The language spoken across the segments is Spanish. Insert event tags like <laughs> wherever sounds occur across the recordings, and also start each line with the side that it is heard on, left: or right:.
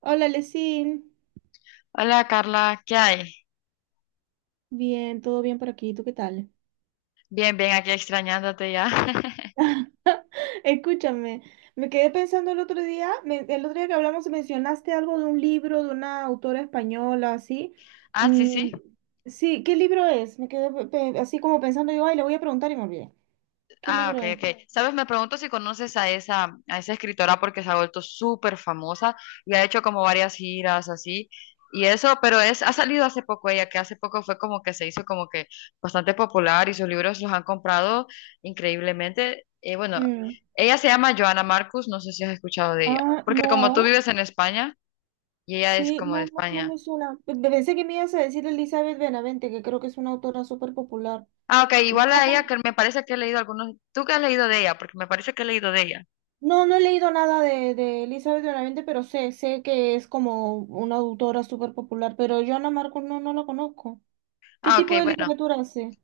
right: Hola, Lesin.
left: Hola Carla, ¿qué hay?
right: Bien, todo bien por aquí. ¿Tú qué tal?
left: Bien, aquí extrañándote ya. <laughs>
right: <laughs> Escúchame, me quedé pensando el otro día, el otro día que hablamos mencionaste algo de un libro de una autora española, así.
left: Ah, sí, sí.
right: Mm, sí, ¿qué libro es? Me quedé así como pensando, yo, ay, le voy a preguntar y me olvidé. ¿Qué
left: Ah, ok,
right: libro es?
left: ok. Sabes, me pregunto si conoces a esa escritora porque se ha vuelto súper famosa y ha hecho como varias giras así y eso, pero es, ha salido hace poco ella, que hace poco fue como que se hizo como que bastante popular y sus libros los han comprado increíblemente. Bueno,
right: Mm.
left: ella se llama Joana Marcus, no sé si has escuchado de ella,
right: Ah,
left: porque como tú
right: no.
left: vives en España y ella es
right: Sí,
left: como de
right: no
left: España.
right: me suena. Pensé que me ibas a decir Elizabeth Benavente, que creo que es una autora súper popular.
left: Ah, ok, igual a ella que me parece que he leído algunos. ¿Tú qué has leído de ella? Porque me parece que he leído de ella.
right: No, no he leído nada de Elizabeth de Benavente, pero sé que es como una autora súper popular, pero yo Ana Marcos no la conozco. ¿Qué
left: Ah,
right: tipo
left: ok,
right: de
left: bueno.
right: literatura hace?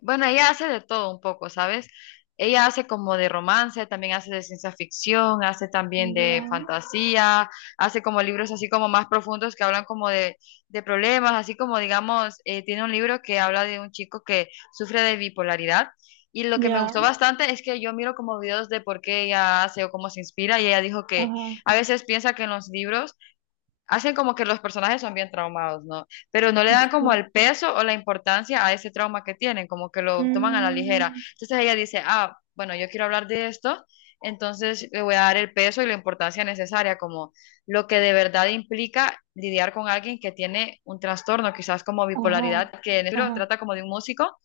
left: Bueno, ella hace de todo un poco, ¿sabes? Ella hace como de romance, también hace de ciencia ficción, hace también
right: Ya,
left: de fantasía, hace como libros así como más profundos que hablan como de problemas, así como digamos, tiene un libro que habla de un chico que sufre de bipolaridad. Y lo que me
right: ya,
left: gustó bastante es que yo miro como videos de por qué ella hace o cómo se inspira y ella dijo que
right: ajá,
left: a veces piensa que en los libros hacen como que los personajes son bien traumados, ¿no? Pero no le dan como
right: sí.
left: el peso o la importancia a ese trauma que tienen, como que lo toman a la ligera.
right: Mm,
left: Entonces ella dice, ah, bueno, yo quiero hablar de esto, entonces le voy a dar el peso y la importancia necesaria, como lo que de verdad implica lidiar con alguien que tiene un trastorno, quizás como
right: ajá,
left: bipolaridad, que en el libro
right: ajá,
left: trata como de un músico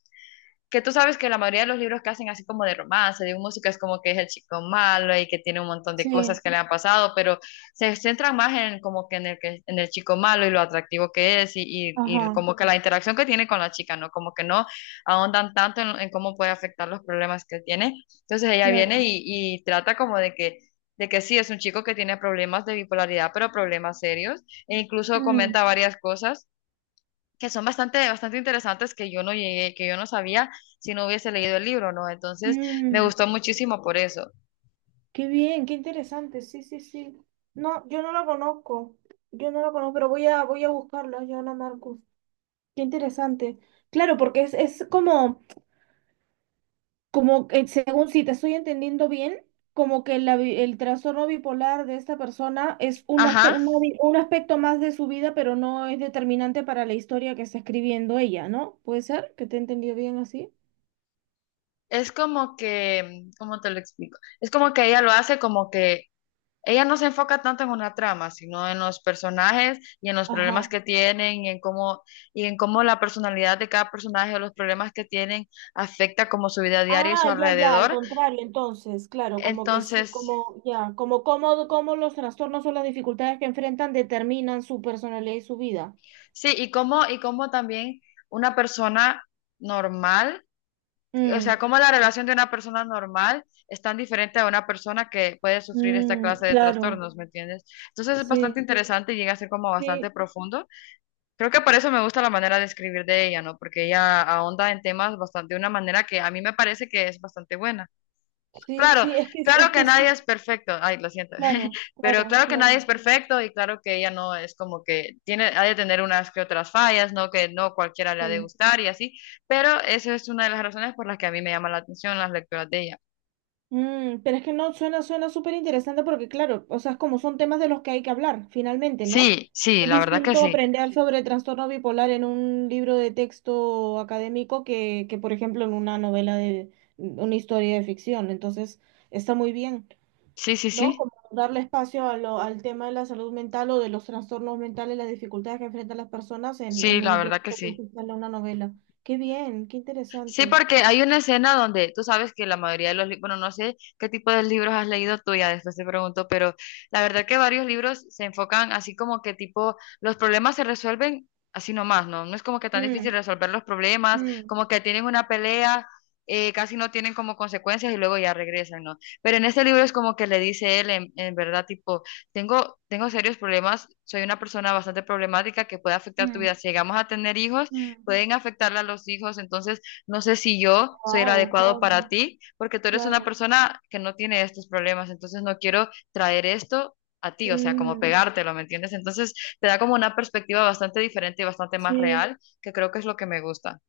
left: que tú sabes que la mayoría de los libros que hacen así como de romance, de música, es como que es el chico malo y que tiene un montón de cosas
right: sí,
left: que le han pasado, pero se centran más en como que en el chico malo y lo atractivo que es y
right: ajá,
left: como que la interacción que tiene con la chica, ¿no? Como que no ahondan tanto en cómo puede afectar los problemas que tiene. Entonces ella viene
right: claro.
left: y trata como de que sí, es un chico que tiene problemas de bipolaridad, pero problemas serios, e incluso
right: Mm,
left: comenta varias cosas que son bastante interesantes que yo no llegué, que yo no sabía si no hubiese leído el libro, ¿no? Entonces me
right: mm,
left: gustó muchísimo por eso.
right: qué bien, qué interesante, sí, sí, sí. No, yo no la conozco, yo no la conozco, pero voy a buscarla, yo Marcos. Qué interesante. Claro, porque es como... Como que, según si te estoy entendiendo bien, como que la el trastorno bipolar de esta persona es un,
left: Ajá,
right: una un aspecto más de su vida, pero no es determinante para la historia que está escribiendo ella, ¿no? ¿Puede ser que te he entendido bien así?
left: es como que, ¿cómo te lo explico? Es como que ella lo hace como que ella no se enfoca tanto en una trama, sino en los personajes y en los
right: Ajá.
left: problemas que tienen y en cómo la personalidad de cada personaje o los problemas que tienen afecta como su vida diaria y su
right: Ah, ya, ya, al
left: alrededor.
right: contrario, entonces, claro, como que sí,
left: Entonces,
right: como, ya, como cómo, cómo los trastornos o las dificultades que enfrentan determinan su personalidad y su vida.
left: sí, y cómo también una persona normal, o sea,
right: Mm,
left: cómo la relación de una persona normal es tan diferente a una persona que puede sufrir esta
right: mm,
left: clase de
right: claro,
left: trastornos, ¿me entiendes? Entonces es bastante
right: sí,
left: interesante y llega a ser como bastante
right: sí,
left: profundo. Creo que por eso me gusta la manera de escribir de ella, ¿no? Porque ella ahonda en temas bastante de una manera que a mí me parece que es bastante buena.
right: sí,
left: Claro,
right: sí, es
left: claro que
right: que sí.
left: nadie es perfecto. Ay, lo siento.
right: Claro,
left: <laughs> Pero
right: claro,
left: claro que nadie es
right: claro,
left: perfecto y claro que ella no es como que tiene, ha de tener unas que otras fallas, ¿no? Que no cualquiera le ha de
right: sí.
left: gustar y así. Pero esa es una de las razones por las que a mí me llama la atención las lecturas de ella.
right: Mm, pero es que no suena, suena súper interesante porque, claro, o sea, es como son temas de los que hay que hablar, finalmente, ¿no?
left: Sí, sí,
right: Es
left: la verdad que
right: distinto
left: sí.
right: aprender sobre trastorno bipolar en un libro de texto académico que, por ejemplo, en una novela de una historia de ficción. Entonces, está muy bien,
left: Sí, sí,
right: ¿no?
left: sí.
right: Como darle espacio a al tema de la salud mental o de los trastornos mentales, las dificultades que enfrentan las personas
left: Sí,
right: en
left: la
right: un
left: verdad que
right: texto,
left: sí.
right: pues, en una novela. Qué bien, qué
left: Sí,
right: interesante.
left: porque hay una escena donde tú sabes que la mayoría de los libros, bueno, no sé qué tipo de libros has leído tú, ya después te pregunto, pero la verdad que varios libros se enfocan así como que tipo, los problemas se resuelven así nomás, ¿no? No es como que tan difícil
right: Mm.
left: resolver los problemas,
right: Mm,
left: como que tienen una pelea, casi no tienen como consecuencias y luego ya regresan, ¿no? Pero en este libro es como que le dice él, en verdad, tipo, tengo serios problemas, soy una persona bastante problemática que puede afectar tu
right: mm.
left: vida. Si llegamos a tener hijos,
right: Mm.
left: pueden afectarle a los hijos, entonces no sé si yo soy el
right: Wow,
left: adecuado
right: claro,
left: para ti, porque tú eres una
right: claro.
left: persona que no tiene estos problemas, entonces no quiero traer esto a ti, o sea, como
right: Mm,
left: pegártelo, ¿me entiendes? Entonces te da como una perspectiva bastante diferente y bastante más
right: sí.
left: real, que creo que es lo que me gusta.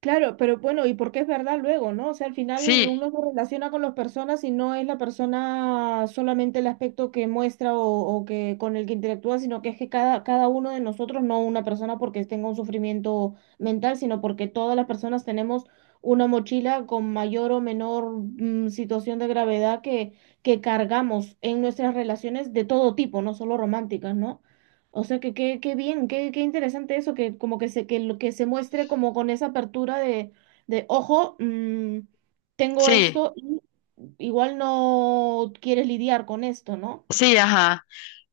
right: Claro, pero bueno, y porque es verdad luego, ¿no? O sea, al final
left: Sí,
right: uno se relaciona con las personas y no es la persona solamente el aspecto que muestra o que con el que interactúa, sino que es que cada uno de nosotros, no una persona porque tenga un sufrimiento mental, sino porque todas las personas tenemos una mochila con mayor o menor situación de gravedad que cargamos en nuestras relaciones de todo tipo, no solo románticas, ¿no? O sea, que qué bien, qué interesante eso, que como que se, que lo que se muestre como con esa apertura de ojo, tengo
left: sí,
right: esto y igual no quieres lidiar con esto, ¿no?
left: sí, ajá.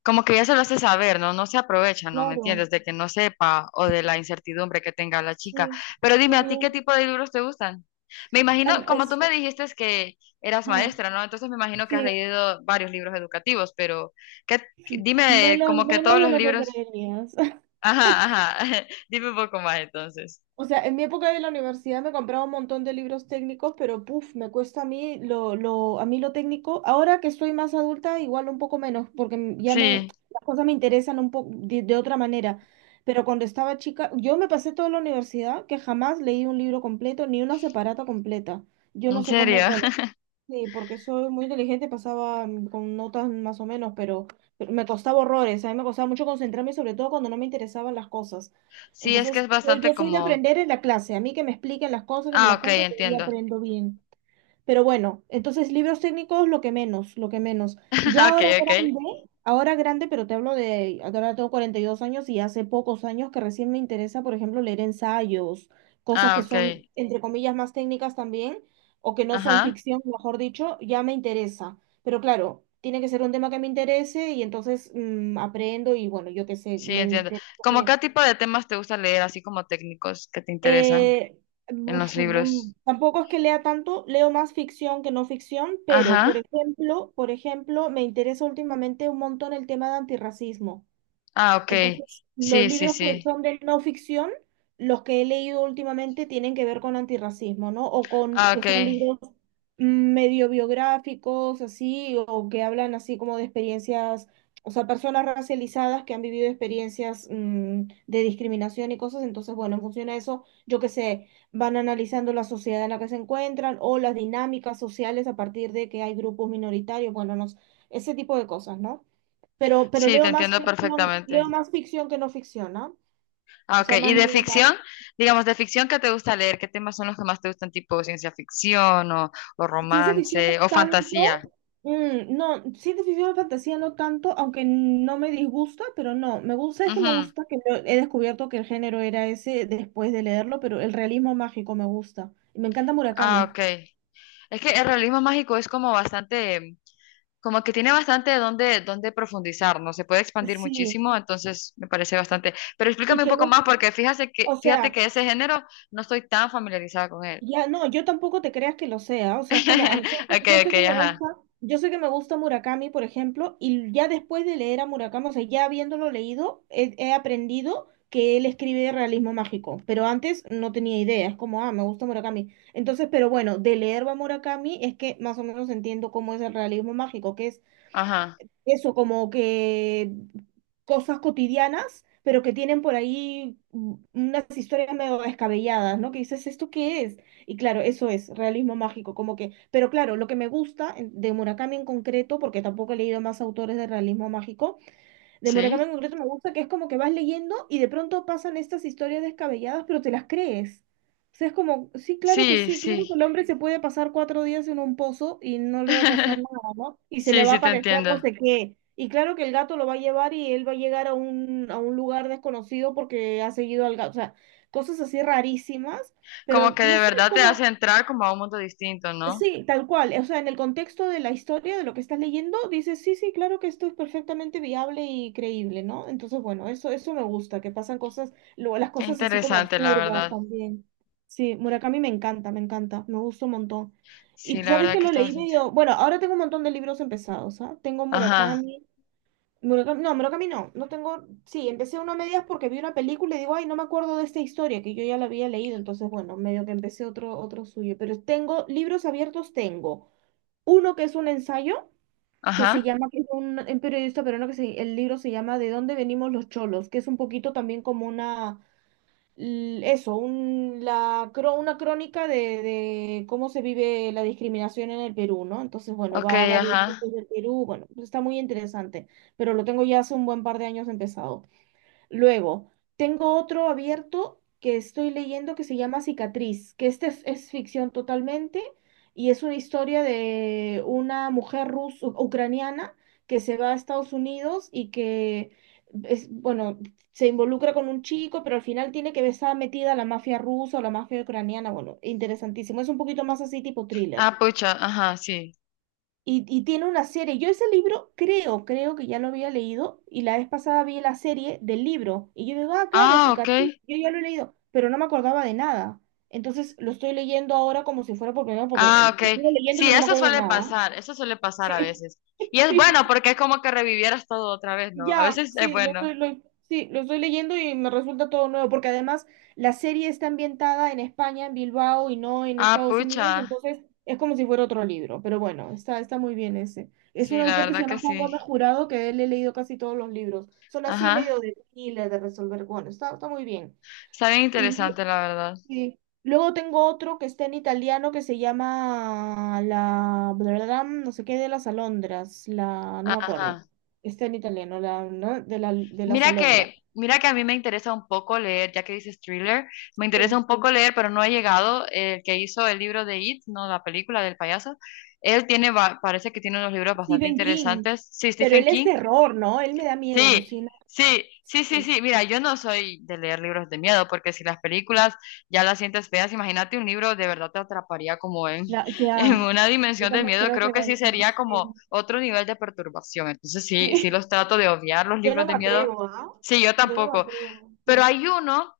left: Como que ya se lo hace saber, ¿no? No se aprovecha, ¿no? ¿Me
right: Claro,
left: entiendes? De que no sepa o de la incertidumbre que tenga la chica.
right: sí,
left: Pero dime,
right: qué
left: ¿a ti qué
right: bien.
left: tipo de libros te gustan? Me imagino,
right: Em,
left: como tú
right: es-
left: me dijiste es que eras
right: ah,
left: maestra, ¿no? Entonces me imagino que has
right: Sí,
left: leído varios libros educativos, pero ¿qué, dime,
right: menos,
left: como que todos
right: menos de
left: los
right: lo que
left: libros...
right: creerías.
left: Ajá, ajá. <laughs> Dime un poco más entonces.
right: O sea, en mi época de la universidad me compraba un montón de libros técnicos, pero puf, me cuesta a mí a mí lo técnico. Ahora que soy más adulta, igual un poco menos, porque ya me,
left: Sí,
right: las cosas me interesan un poco de otra manera. Pero cuando estaba chica, yo me pasé toda la universidad que jamás leí un libro completo ni una separata completa. Yo no
left: en
right: sé cómo,
left: serio.
right: bueno,
left: <laughs>
right: sí, porque soy muy inteligente, pasaba con notas más o menos, pero me costaba horrores, a mí me costaba mucho concentrarme, sobre todo cuando no me interesaban las cosas.
left: Sí, es que
right: Entonces,
left: es
right: yo,
left: bastante
right: yo soy de
left: como...
right: aprender en la clase, a mí que me expliquen las cosas, que me
left: Ah,
right: las
left: ok,
right: cuenten, que ahí
left: entiendo.
right: aprendo bien. Pero bueno, entonces libros técnicos lo que menos, lo que menos.
left: <laughs>
right: Ya
left: Ok, ok.
right: ahora grande, pero te hablo de, ahora tengo 42 años y hace pocos años que recién me interesa, por ejemplo, leer ensayos, cosas
left: Ah,
right: que
left: ok.
right: son, entre comillas, más técnicas también, o que no son
left: Ajá.
right: ficción, mejor dicho, ya me interesa. Pero claro, tiene que ser un tema que me interese y entonces aprendo y bueno, yo qué sé,
left: Sí,
right: me,
left: entiendo.
right: inter-
left: ¿Cómo
right: me
left: qué tipo de temas te gusta leer, así como técnicos que te interesan
right: eh,
left: en
right: buf,
left: los
right: bum,
left: libros?
right: tampoco es que lea tanto, leo más ficción que no ficción, pero
left: Ajá.
right: por ejemplo, me interesa últimamente un montón el tema de antirracismo.
left: Ah, ok.
right: Entonces, los
left: Sí, sí,
right: libros que
left: sí.
right: son de no ficción, los que he leído últimamente tienen que ver con antirracismo, ¿no? O con
left: Ah,
right: que
left: ok.
right: son libros medio biográficos, así, o que hablan así como de experiencias, o sea, personas racializadas que han vivido experiencias de discriminación y cosas. Entonces, bueno, en función a eso, yo qué sé, van analizando la sociedad en la que se encuentran o las dinámicas sociales a partir de que hay grupos minoritarios, bueno, no, sé, ese tipo de cosas, ¿no? Pero
left: Sí, te entiendo
right: leo
left: perfectamente.
right: más ficción que no ficción, ¿no?
left: Ah,
right: O
left: ok.
right: sea,
left: ¿Y
right: más
left: de
right: novelas.
left: ficción? Digamos, de ficción, ¿qué te gusta leer? ¿Qué temas son los que más te gustan, tipo ciencia ficción o
right: Ciencia ficción no
left: romance o fantasía?
right: tanto. Mm, no, ciencia ficción y fantasía no tanto, aunque no me disgusta, pero no. Me gusta, es que me
left: Ujú.
right: gusta que he descubierto que el género era ese después de leerlo, pero el realismo mágico me gusta. Y me encanta
left: Ah,
right: Murakami.
left: ok. Es que el realismo mágico es como bastante como que tiene bastante donde, donde profundizar, ¿no? Se puede expandir
right: Sí.
left: muchísimo, entonces me parece bastante. Pero
right: Y
left: explícame un
right: que
left: poco más,
right: lo,
left: porque fíjate
right: o
left: que, fíjate
right: sea,
left: que ese género no estoy tan familiarizada con él.
right: Ya, no, yo tampoco te creas que lo sea, o sea, es como,
left: <laughs> Ok,
right: yo sé
left: ok,
right: que me
left: ajá,
right: gusta, yo sé que me gusta Murakami, por ejemplo, y ya después de leer a Murakami, o sea, ya habiéndolo leído, he aprendido que él escribe de realismo mágico, pero antes no tenía idea, es como, ah, me gusta Murakami. Entonces, pero bueno, de leer a Murakami es que más o menos entiendo cómo es el realismo mágico, que es
left: ajá.
right: eso, como que cosas cotidianas, pero que tienen por ahí unas historias medio descabelladas, ¿no? Que dices, ¿esto qué es? Y claro, eso es realismo mágico, como que, pero claro, lo que me gusta de Murakami en concreto, porque tampoco he leído más autores de realismo mágico, de Murakami
left: Sí,
right: en concreto me gusta que es como que vas leyendo y de pronto pasan estas historias descabelladas, pero te las crees. O sea, es como,
left: sí,
right: sí, claro que
left: sí.
right: el hombre se puede pasar cuatro días en un pozo y no le va a pasar
left: <laughs>
right: nada, ¿no? Y se le
left: Sí,
right: va a
left: sí, te
right: aparecer no
left: entiendo.
right: sé qué. Y claro que el gato lo va a llevar y él va a llegar a a un lugar desconocido porque ha seguido al gato. O sea, cosas así rarísimas,
left: Como
right: pero
left: que
right: no
left: de
right: sé, es
left: verdad te hace
right: como,
left: entrar como a un mundo distinto, ¿no?
right: sí, tal cual. O sea, en el contexto de la historia, de lo que estás leyendo, dices, sí, sí, claro que esto es perfectamente viable y creíble, ¿no? Entonces, bueno, eso me gusta, que pasan cosas, luego las
left: Qué
right: cosas así como
left: interesante, la
right: absurdas
left: verdad.
right: también. Sí, Murakami me encanta, me encanta, me gusta un montón. Y
left: Sí, la
right: sabes
left: verdad
right: que
left: que
right: lo
left: está
right: leí
left: bastante.
right: medio, bueno, ahora tengo un montón de libros empezados, ¿ah? Tengo
left: Ajá,
right: Murakami, Murakami no, no tengo, sí, empecé uno a medias porque vi una película y digo, ay, no me acuerdo de esta historia que yo ya la había leído, entonces bueno, medio que empecé otro, otro suyo, pero tengo libros abiertos, tengo uno que es un ensayo
left: ajá.
right: que es un periodista peruano el libro se llama ¿De dónde venimos los cholos?, que es un poquito también como una l- eso, un- la, cro- una crónica de cómo se vive la discriminación en el Perú, ¿no? Entonces, bueno,
left: Ok,
right: va a varios
left: ajá.
right: puntos del Perú, bueno, pues está muy interesante, pero lo tengo ya hace un buen par de años empezado. Luego, tengo otro abierto que estoy leyendo que se llama Cicatriz, que este es ficción totalmente y es una historia de una mujer rusa, ucraniana que se va a Estados Unidos y que es, bueno, se involucra con un chico, pero al final tiene que estar metida la mafia rusa o la mafia ucraniana. Bueno, interesantísimo. Es un poquito más así tipo thriller.
left: Ah, pucha, ajá, sí.
right: Y tiene una serie. Yo ese libro creo, creo que ya lo había leído y la vez pasada vi la serie del libro y yo digo, ah, claro,
left: Ah, ok.
right: cicatriz, yo ya lo he leído, pero no me acordaba de nada. Entonces lo estoy leyendo ahora como si fuera por primera vez
left: Ah,
right: porque
left: ok.
right: estuve leyéndolo
left: Sí,
right: y no me acuerdo de nada.
left: eso suele pasar a
right: Sí,
left: veces. Y
right: <laughs>
left: es
right: sí,
left: bueno porque
right: sí.
left: es como que revivieras todo otra vez, ¿no? A
right: Ya,
left: veces es
right: sí, lo
left: bueno.
right: sí, lo estoy leyendo y me resulta todo nuevo, porque además la serie está ambientada en España, en Bilbao y no en
left: Ah,
right: Estados
left: pucha.
right: Unidos, entonces es como si fuera otro libro, pero bueno, está muy bien ese. Es un
left: Sí, la
right: autor que se
left: verdad que
right: llama Juan
left: sí.
right: Gómez Jurado, que de él he leído casi todos los libros. Son así
left: Ajá.
right: medio de thriller, de resolver, bueno, está muy bien.
left: Está bien
right: Y
left: interesante, la verdad.
right: sí. Luego tengo otro que está en italiano que se llama la bla, bla, bla, no sé qué de las alondras, la no me acuerdo.
left: Ajá.
right: Está en italiano, la ¿no? de la de las
left: Mira
right: alondras.
left: que, mira que a mí me interesa un poco leer, ya que dices thriller, me interesa
right: Sí.
left: un poco leer, pero no he llegado. El que hizo el libro de It, no la película del payaso, él tiene, va- parece que tiene unos libros bastante
right: Stephen King.
left: interesantes. Sí,
right: Pero
left: Stephen
right: él es
left: King.
right: terror, ¿no? Él me da miedo,
left: Sí,
right: Lucina.
left: sí, sí, sí,
right: Sí.
left: sí. Mira, yo no soy de leer libros de miedo, porque si las películas ya las sientes feas, imagínate un libro de verdad te atraparía como en,
right: La, que
left: <laughs> en
right: ah,
left: una
right: yo
left: dimensión de
right: también
left: miedo.
right: creo que
left: Creo que sí sería como
right: sí.
left: otro nivel de perturbación. Entonces sí, sí
right: Sí.
left: los trato de obviar los
right: <laughs> Yo
left: libros
right: no
left: de
right: me
left: miedo.
right: atrevo, ¿ah?
left: Sí, yo
right: Yo no me
left: tampoco.
right: atrevo.
left: Pero hay uno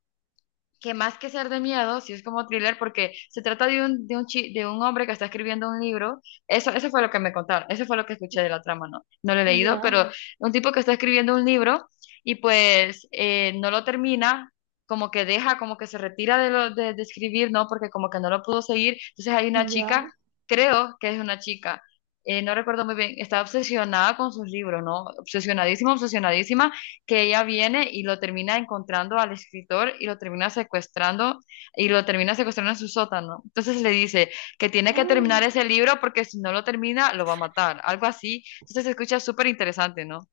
left: que más que ser de miedo, sí es como thriller, porque se trata de un, de un hombre que está escribiendo un libro. Eso fue lo que me contaron, eso fue lo que escuché de la trama, no lo he leído,
right: Ya,
left: pero un tipo que está escribiendo un libro y pues no lo termina, como que deja, como que se retira de escribir, ¿no? Porque como que no lo pudo seguir. Entonces hay una chica,
right: ya.
left: creo que es una chica. Eh, no recuerdo muy bien, está obsesionada con sus libros, ¿no? Obsesionadísima, que ella viene y lo termina encontrando al escritor y lo termina secuestrando en su sótano. Entonces le dice que tiene que
right: Ah.
left: terminar ese libro porque si no lo termina lo va a matar, algo así. Entonces se escucha súper interesante, ¿no?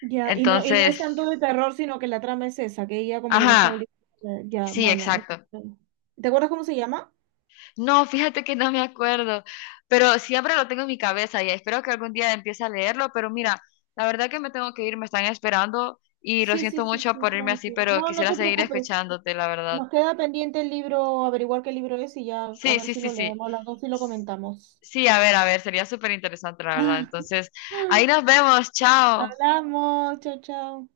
right: Ya, y no es tanto
left: Entonces,
right: de terror, sino que la trama es esa, que ella como que lo está
left: ajá,
right: obligando. Ya,
left: sí,
right: bueno.
left: exacto.
right: Bueno. ¿Te acuerdas cómo se llama?
left: No, fíjate que no me acuerdo, pero siempre lo tengo en mi cabeza y espero que algún día empiece a leerlo, pero mira, la verdad que me tengo que ir, me están esperando. Y lo
right: Sí, sí,
left: siento
right: sí,
left: mucho
right: sí,
left: por irme así,
right: tranqui.
left: pero
right: No, no
left: quisiera
right: te
left: seguir
right: preocupes.
left: escuchándote, la verdad.
right: Nos queda pendiente el libro, averiguar qué libro es y ya a
left: Sí,
right: ver
left: sí,
right: si
left: sí,
right: lo
left: sí.
right: leemos las dos y lo comentamos.
left: Sí, a ver, sería súper interesante, la verdad.
right: <laughs>
left: Entonces, ahí nos vemos, chao.
right: Hablamos, chao, chao.